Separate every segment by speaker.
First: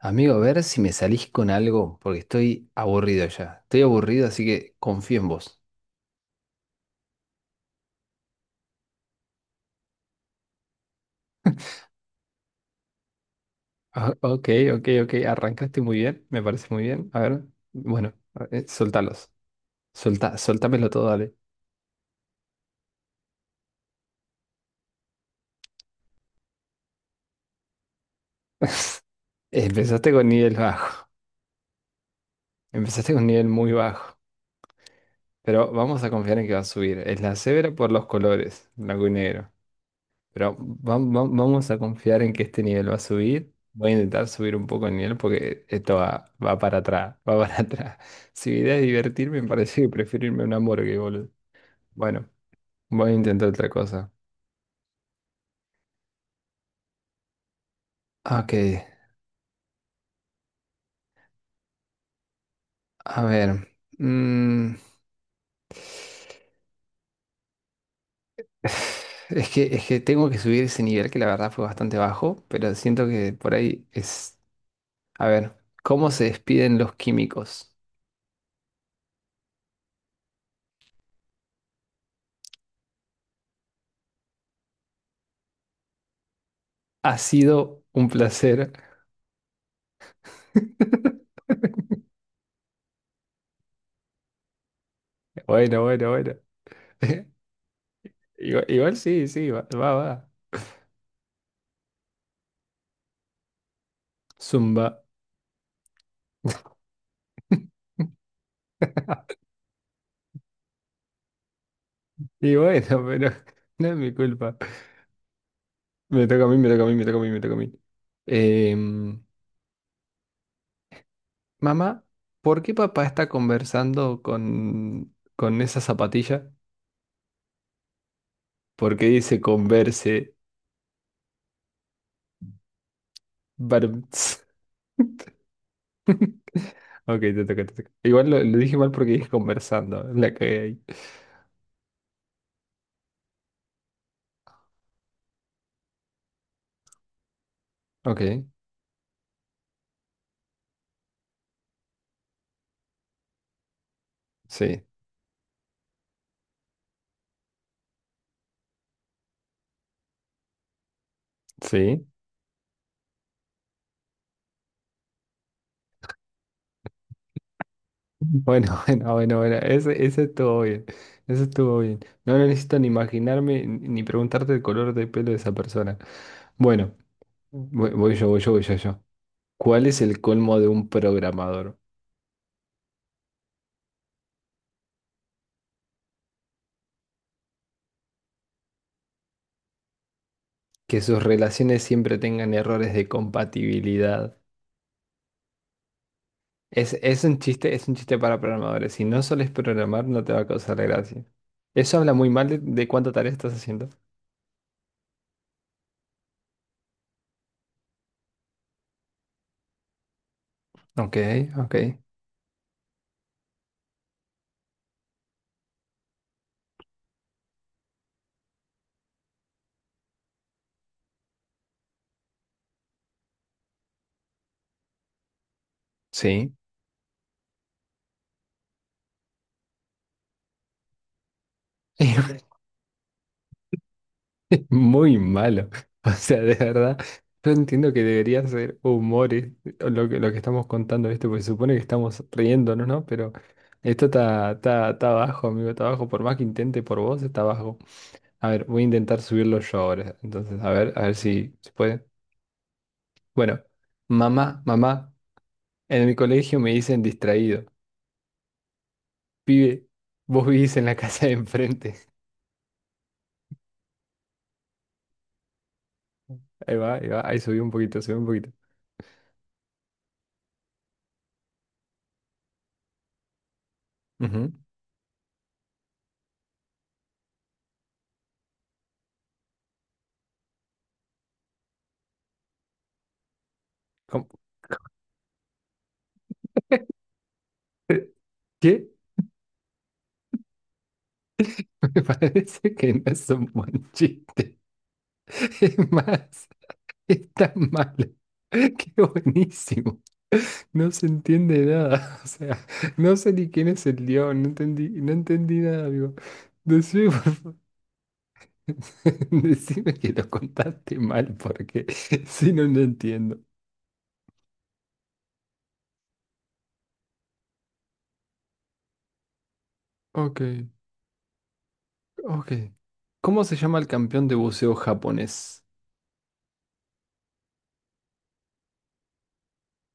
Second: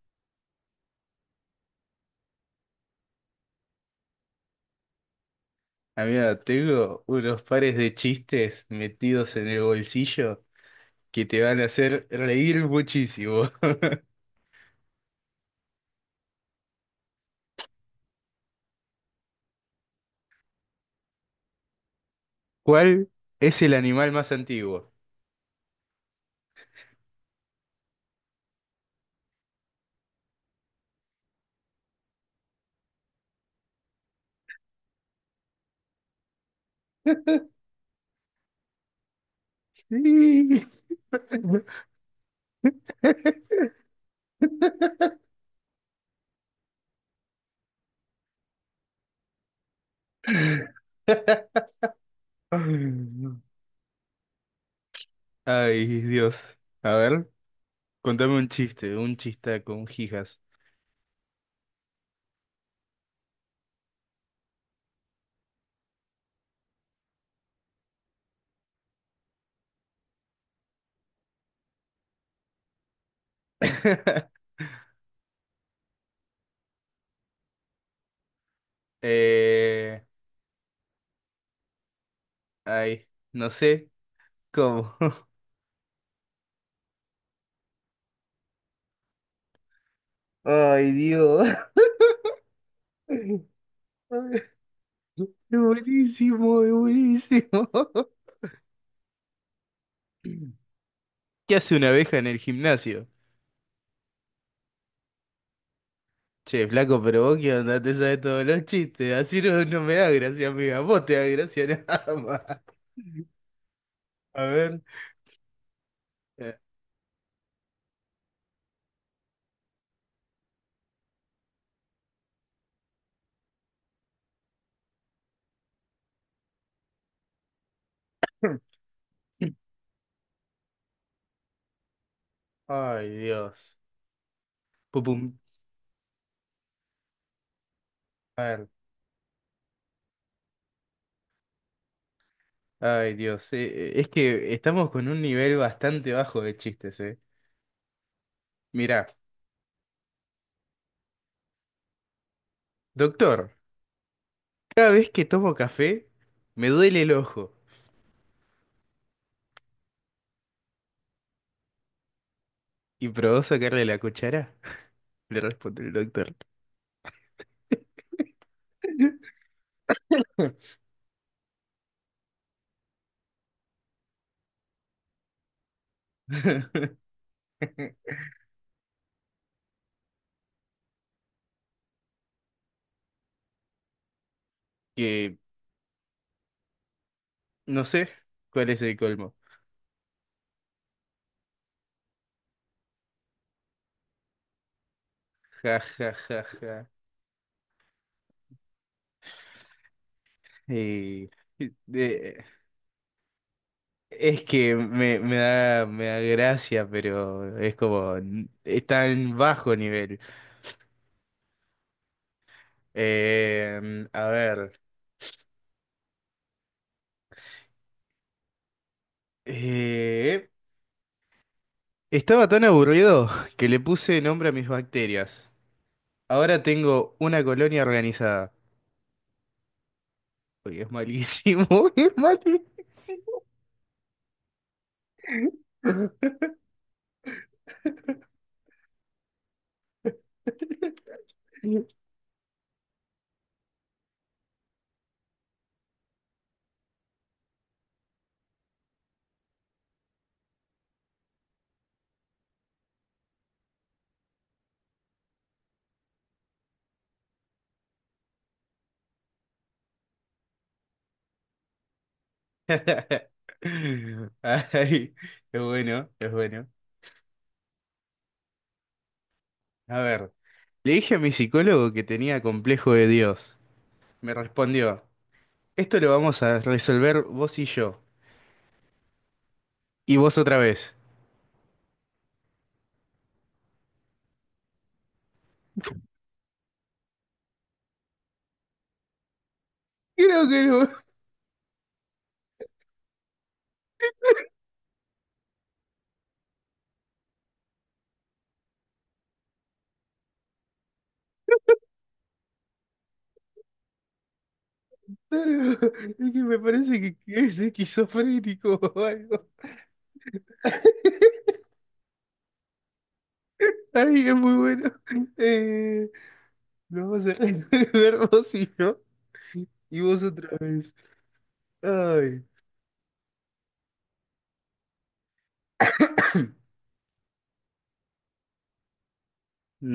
Speaker 1: Amigo, a ver si me salís con algo, porque estoy aburrido ya. Estoy aburrido, así que confío en vos.
Speaker 2: Amigo, tengo unos pares de chistes metidos en el bolsillo que te van a hacer reír muchísimo.
Speaker 1: Ah, Ok, ok, ok. Arrancaste muy bien, me parece muy bien. A ver, bueno, soltalos. Soltámelo todo, dale.
Speaker 2: ¿Cuál es el animal más antiguo?
Speaker 1: Empezaste con nivel bajo. Empezaste con nivel muy bajo. Pero vamos a confiar en que va a subir. Es la severa por los colores, blanco y negro. Pero
Speaker 2: Sí.
Speaker 1: vamos a confiar en que este nivel va a subir. Voy a intentar subir un poco el nivel porque esto va para atrás, va para atrás. Si mi idea es divertirme, me parece que prefiero irme a un hamburguesa, boludo. Bueno, voy a intentar otra cosa.
Speaker 2: Ay, Dios. A ver, contame un
Speaker 1: Ok,
Speaker 2: chiste, un chista con jijas.
Speaker 1: a ver. mm, es que tengo que subir ese nivel que la verdad fue bastante bajo, pero siento que por ahí es... A ver, ¿cómo se despiden los químicos?
Speaker 2: Eh, ay, no sé cómo.
Speaker 1: Ha sido un placer.
Speaker 2: Ay, Dios. Es
Speaker 1: Bueno, bueno, bueno.
Speaker 2: buenísimo, es buenísimo.
Speaker 1: Igual, igual, sí, sí, va, va,
Speaker 2: ¿Qué
Speaker 1: va.
Speaker 2: hace una abeja en el gimnasio?
Speaker 1: Zumba.
Speaker 2: Che, flaco, pero vos qué onda, te sabes todos los chistes. Así no, no me da gracia, amiga. Vos te da gracia nada
Speaker 1: Y
Speaker 2: más.
Speaker 1: bueno, pero no es mi
Speaker 2: A
Speaker 1: culpa.
Speaker 2: ver.
Speaker 1: Me toca a mí,
Speaker 2: eh,
Speaker 1: me toca a mí, me toca a mí, me toca a mí. Em, mamá, ¿por qué papá está conversando con esa zapatilla? Porque dice converse.
Speaker 2: Ay, Dios.
Speaker 1: Barum, ts.
Speaker 2: Pum, pum.
Speaker 1: Ok, te toca, te toca. Igual
Speaker 2: A
Speaker 1: lo
Speaker 2: ver.
Speaker 1: dije mal porque dije conversando. La que hay.
Speaker 2: Ay, Dios. Es que estamos con un nivel bastante bajo de chistes, ¿eh?
Speaker 1: Ok,
Speaker 2: Mirá, doctor,
Speaker 1: sí,
Speaker 2: cada vez que tomo café, me duele el ojo.
Speaker 1: sí.
Speaker 2: ¿Y probó sacarle la cuchara? Le responde el doctor.
Speaker 1: Bueno, bueno, bueno, bueno, ese estuvo bien, ese estuvo bien. No necesito ni imaginarme ni preguntarte el color de pelo de esa persona. Bueno, voy yo, voy yo, voy yo, yo. ¿Cuál es el colmo de un programador?
Speaker 2: Que no sé cuál es el colmo.
Speaker 1: Que sus relaciones siempre tengan errores de compatibilidad.
Speaker 2: Ja, ja, ja, ja.
Speaker 1: Es un chiste para programadores. Si no sueles programar, no te va a causar gracia.
Speaker 2: Eh,
Speaker 1: Eso habla muy
Speaker 2: de-
Speaker 1: mal de cuánta tarea estás haciendo.
Speaker 2: es que me da gracia, pero es como, es tan bajo nivel.
Speaker 1: Ok, ok,
Speaker 2: A ver. Eh, estaba tan aburrido que le puse nombre a mis bacterias.
Speaker 1: sí.
Speaker 2: Ahora tengo una colonia organizada. Uy, es malísimo, es malísimo.
Speaker 1: Muy malo. O sea, de verdad, yo entiendo que debería ser humores lo que estamos contando, ¿viste? Porque se supone que estamos riéndonos, ¿no? Pero esto está bajo, amigo, está bajo. Por más que intente por vos, está bajo. A ver, voy a intentar subirlo yo ahora. Entonces, a ver si se puede. Bueno, mamá, mamá, en mi colegio me dicen distraído. Pibe, vos vivís en la casa de enfrente.
Speaker 2: Ay, es bueno, es bueno.
Speaker 1: Ahí va, ahí va, ahí subí un poquito, subí un poquito.
Speaker 2: A ver. Le dije a mi psicólogo que tenía complejo de Dios. Me
Speaker 1: Ujú.
Speaker 2: respondió, esto lo vamos a resolver vos y yo. Y vos otra vez.
Speaker 1: ¿Cómo? ¿Qué?
Speaker 2: Creo que no.
Speaker 1: Me parece que no es un buen chiste. Es más, es tan malo. Qué buenísimo. No se entiende nada. O sea, no sé ni quién es el león. No entendí, no entendí
Speaker 2: Claro,
Speaker 1: nada, amigo.
Speaker 2: es que me parece
Speaker 1: Decime,
Speaker 2: que es esquizofrénico o algo.
Speaker 1: decime que lo contaste mal porque si no, no entiendo.
Speaker 2: Ay, es muy bueno. Eh, lo vamos a resolver vos y yo. Y vos
Speaker 1: Ok,
Speaker 2: otra vez. Ay.
Speaker 1: ok. ¿Cómo se llama el campeón de buceo japonés?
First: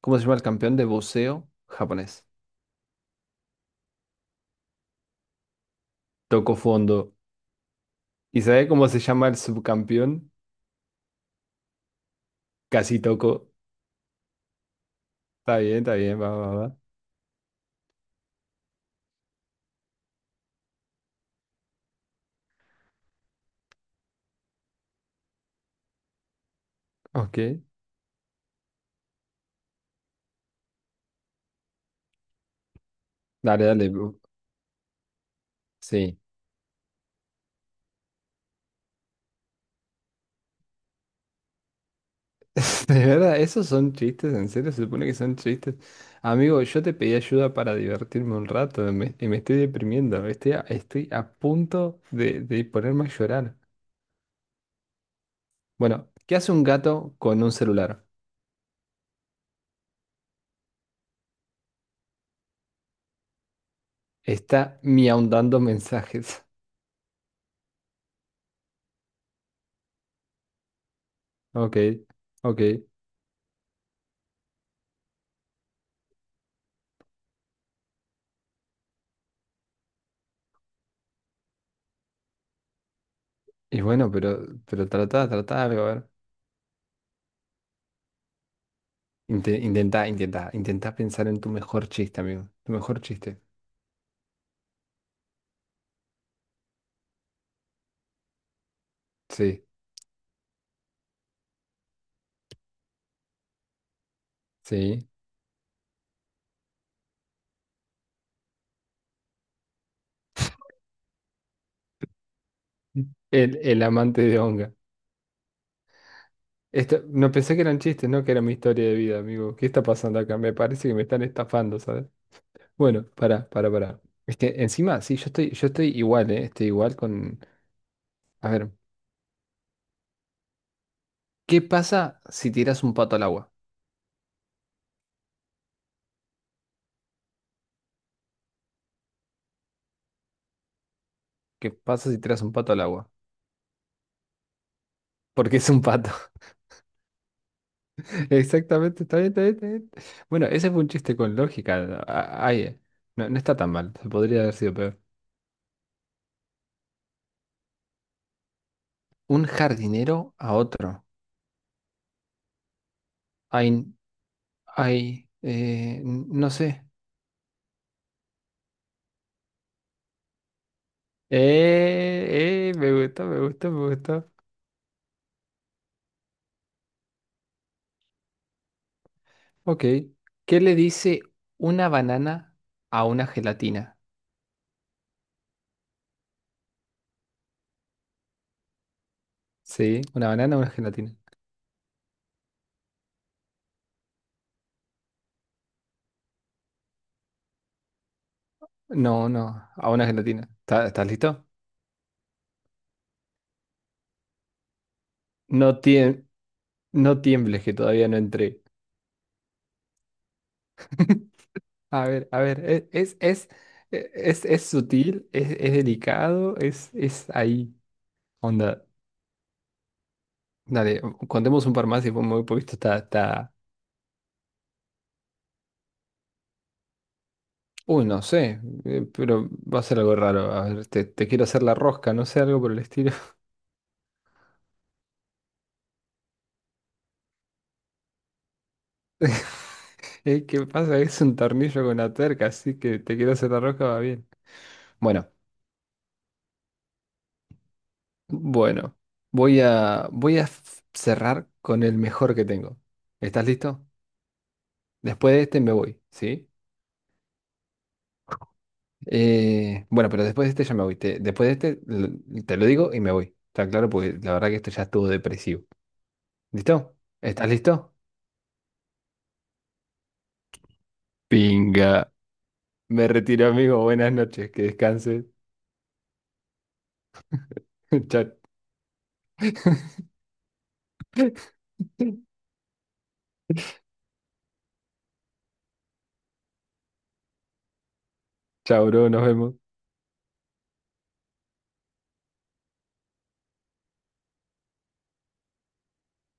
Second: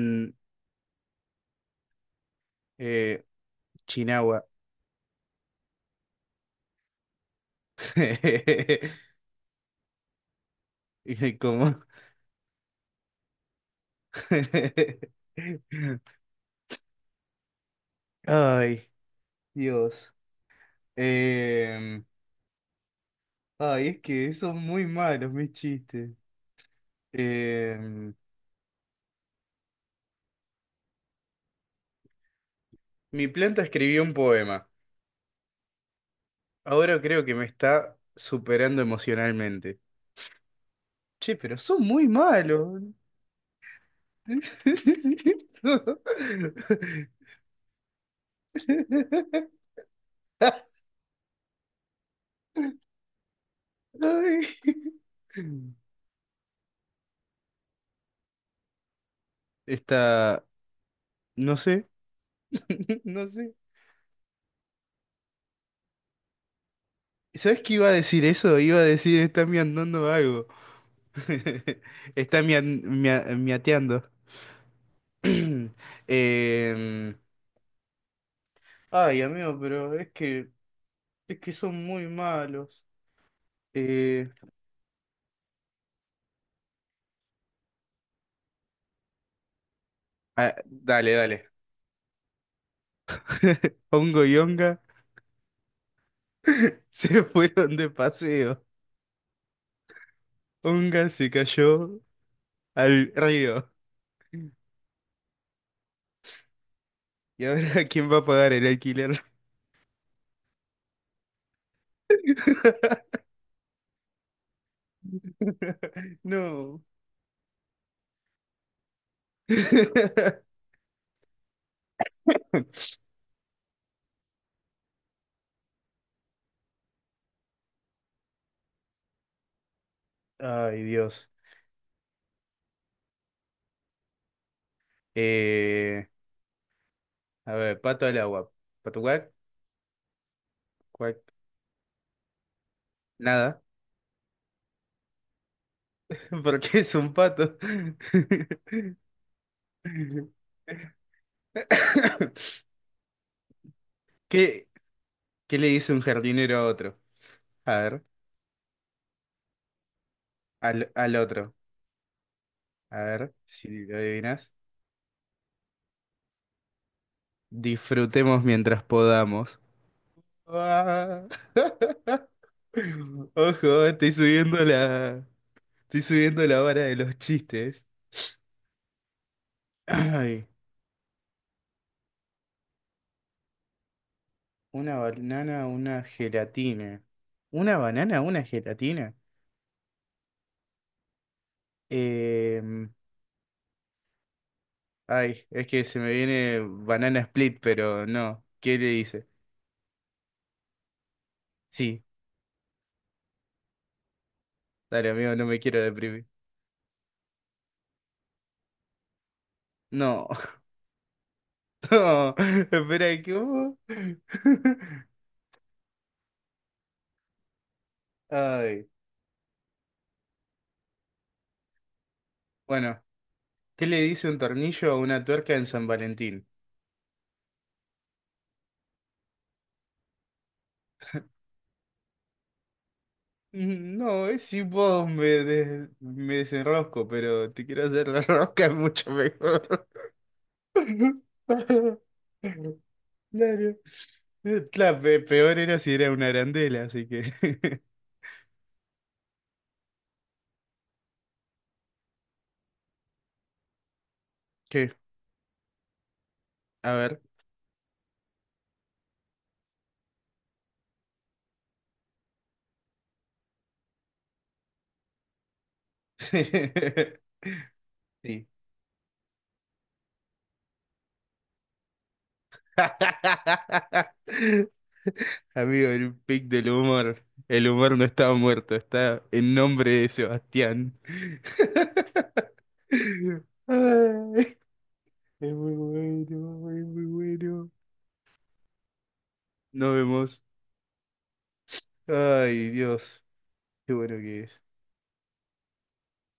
Speaker 1: ¿Cómo se llama el campeón de buceo japonés?
Speaker 2: eh, Chinagua.
Speaker 1: Tocó fondo. ¿Y sabe cómo se llama el subcampeón?
Speaker 2: Y como...
Speaker 1: Casi toco. Está bien, va, va, va.
Speaker 2: Ay. Dios. Em, ay, es que son muy malos mis chistes.
Speaker 1: Ok.
Speaker 2: Em, mi planta
Speaker 1: Dale, dale.
Speaker 2: escribió un poema.
Speaker 1: Sí.
Speaker 2: Ahora creo que me está superando emocionalmente. Che, pero son muy malos.
Speaker 1: De verdad, esos son chistes, en serio, se supone que son chistes. Amigo, yo te pedí ayuda para divertirme un rato y me estoy deprimiendo. Estoy a punto de ponerme a llorar. Bueno, ¿qué hace un gato con un celular?
Speaker 2: Está, no sé, no sé.
Speaker 1: Está miaundando mensajes.
Speaker 2: ¿Sabes qué iba a decir eso? Iba a decir, está miandando algo.
Speaker 1: Ok,
Speaker 2: Está
Speaker 1: ok.
Speaker 2: miateando. Em, ay, amigo, es que son muy malos.
Speaker 1: Y bueno,
Speaker 2: Eh,
Speaker 1: pero trata algo, a ver.
Speaker 2: ah,
Speaker 1: Intenta
Speaker 2: dale,
Speaker 1: pensar en tu
Speaker 2: dale.
Speaker 1: mejor chiste, amigo. Tu mejor chiste.
Speaker 2: Hongo y Onga se fueron de paseo.
Speaker 1: Sí,
Speaker 2: Onga se cayó al río.
Speaker 1: sí.
Speaker 2: ¿Y ahora quién va a pagar el alquiler?
Speaker 1: El amante de Onga.
Speaker 2: No.
Speaker 1: No pensé que eran chistes, ¿no? Que era mi historia de vida, amigo. ¿Qué está pasando acá? Me parece que me están estafando, ¿sabes? Bueno, para, para. Es que encima, sí, yo estoy igual, ¿eh? Estoy igual con... A ver,
Speaker 2: Ay, Dios.
Speaker 1: ¿qué pasa si tiras un pato al agua?
Speaker 2: Eh, a ver, pato al agua. ¿Pato cuac? Cuac.
Speaker 1: ¿Qué pasa si tiras un pato al agua?
Speaker 2: Nada,
Speaker 1: Porque es un pato.
Speaker 2: porque es un pato.
Speaker 1: Exactamente, está bien, está bien, está bien. Bueno, ese fue un chiste con lógica. Ay, no, no está tan mal. Podría haber
Speaker 2: ¿Qué,
Speaker 1: sido peor.
Speaker 2: ¿qué le dice un jardinero a otro? A ver,
Speaker 1: Un jardinero a otro.
Speaker 2: al otro. A ver, si lo adivinas.
Speaker 1: Ay, no sé.
Speaker 2: Disfrutemos mientras podamos. Ah.
Speaker 1: Me gusta, me gusta,
Speaker 2: Ojo,
Speaker 1: me gusta.
Speaker 2: estoy subiendo la vara de los chistes.
Speaker 1: Ok.
Speaker 2: Ay,
Speaker 1: ¿Qué le dice una banana a una gelatina?
Speaker 2: una banana, una gelatina. ¿Una banana, una gelatina?
Speaker 1: Sí, una banana a una gelatina.
Speaker 2: Em, ay, es que se me viene banana split, pero no. ¿Qué le dice?
Speaker 1: No, no, a una gelatina. ¿Estás listo?
Speaker 2: Sí. Dale, amigo, no me
Speaker 1: No
Speaker 2: quiero
Speaker 1: tiem-
Speaker 2: deprimir.
Speaker 1: no tiembles que todavía no entré.
Speaker 2: No, no,
Speaker 1: A ver,
Speaker 2: espera, ¿cómo?
Speaker 1: es, sutil, es delicado, es ahí. Onda,
Speaker 2: Ay,
Speaker 1: dale, contemos un par más y muy poquito
Speaker 2: bueno,
Speaker 1: está.
Speaker 2: ¿qué le dice un tornillo a una tuerca en San Valentín?
Speaker 1: Uy, no sé, pero va a ser algo raro. A ver, te quiero hacer la rosca, no sé, algo por el estilo.
Speaker 2: Mm, no, es si vos me desenrosco, pero te quiero hacer la rosca es mucho mejor.
Speaker 1: ¿Qué pasa? Es un tornillo con una tuerca, así que te quiero hacer la
Speaker 2: Claro.
Speaker 1: rosca, va bien.
Speaker 2: La
Speaker 1: Bueno,
Speaker 2: peor era si era una arandela, así que.
Speaker 1: bueno, voy a cerrar con el mejor que tengo. ¿Estás listo?
Speaker 2: ¿Qué?
Speaker 1: Después de este me voy, ¿sí?
Speaker 2: A ver.
Speaker 1: Bueno, pero después de este ya me voy. Después de este te lo digo y me voy. Está claro, porque la verdad que esto ya estuvo depresivo. ¿Listo? ¿Estás listo?
Speaker 2: Sí.
Speaker 1: Pinga. Me retiro, amigo. Buenas noches. Que descanses.
Speaker 2: Amigo, el pic del humor. El humor no está
Speaker 1: Chao.
Speaker 2: muerto, está en nombre de Sebastián. Ay, es muy bueno, es muy bueno.
Speaker 1: Chao, bro. Nos vemos.
Speaker 2: Nos vemos. Ay, Dios, qué bueno que es.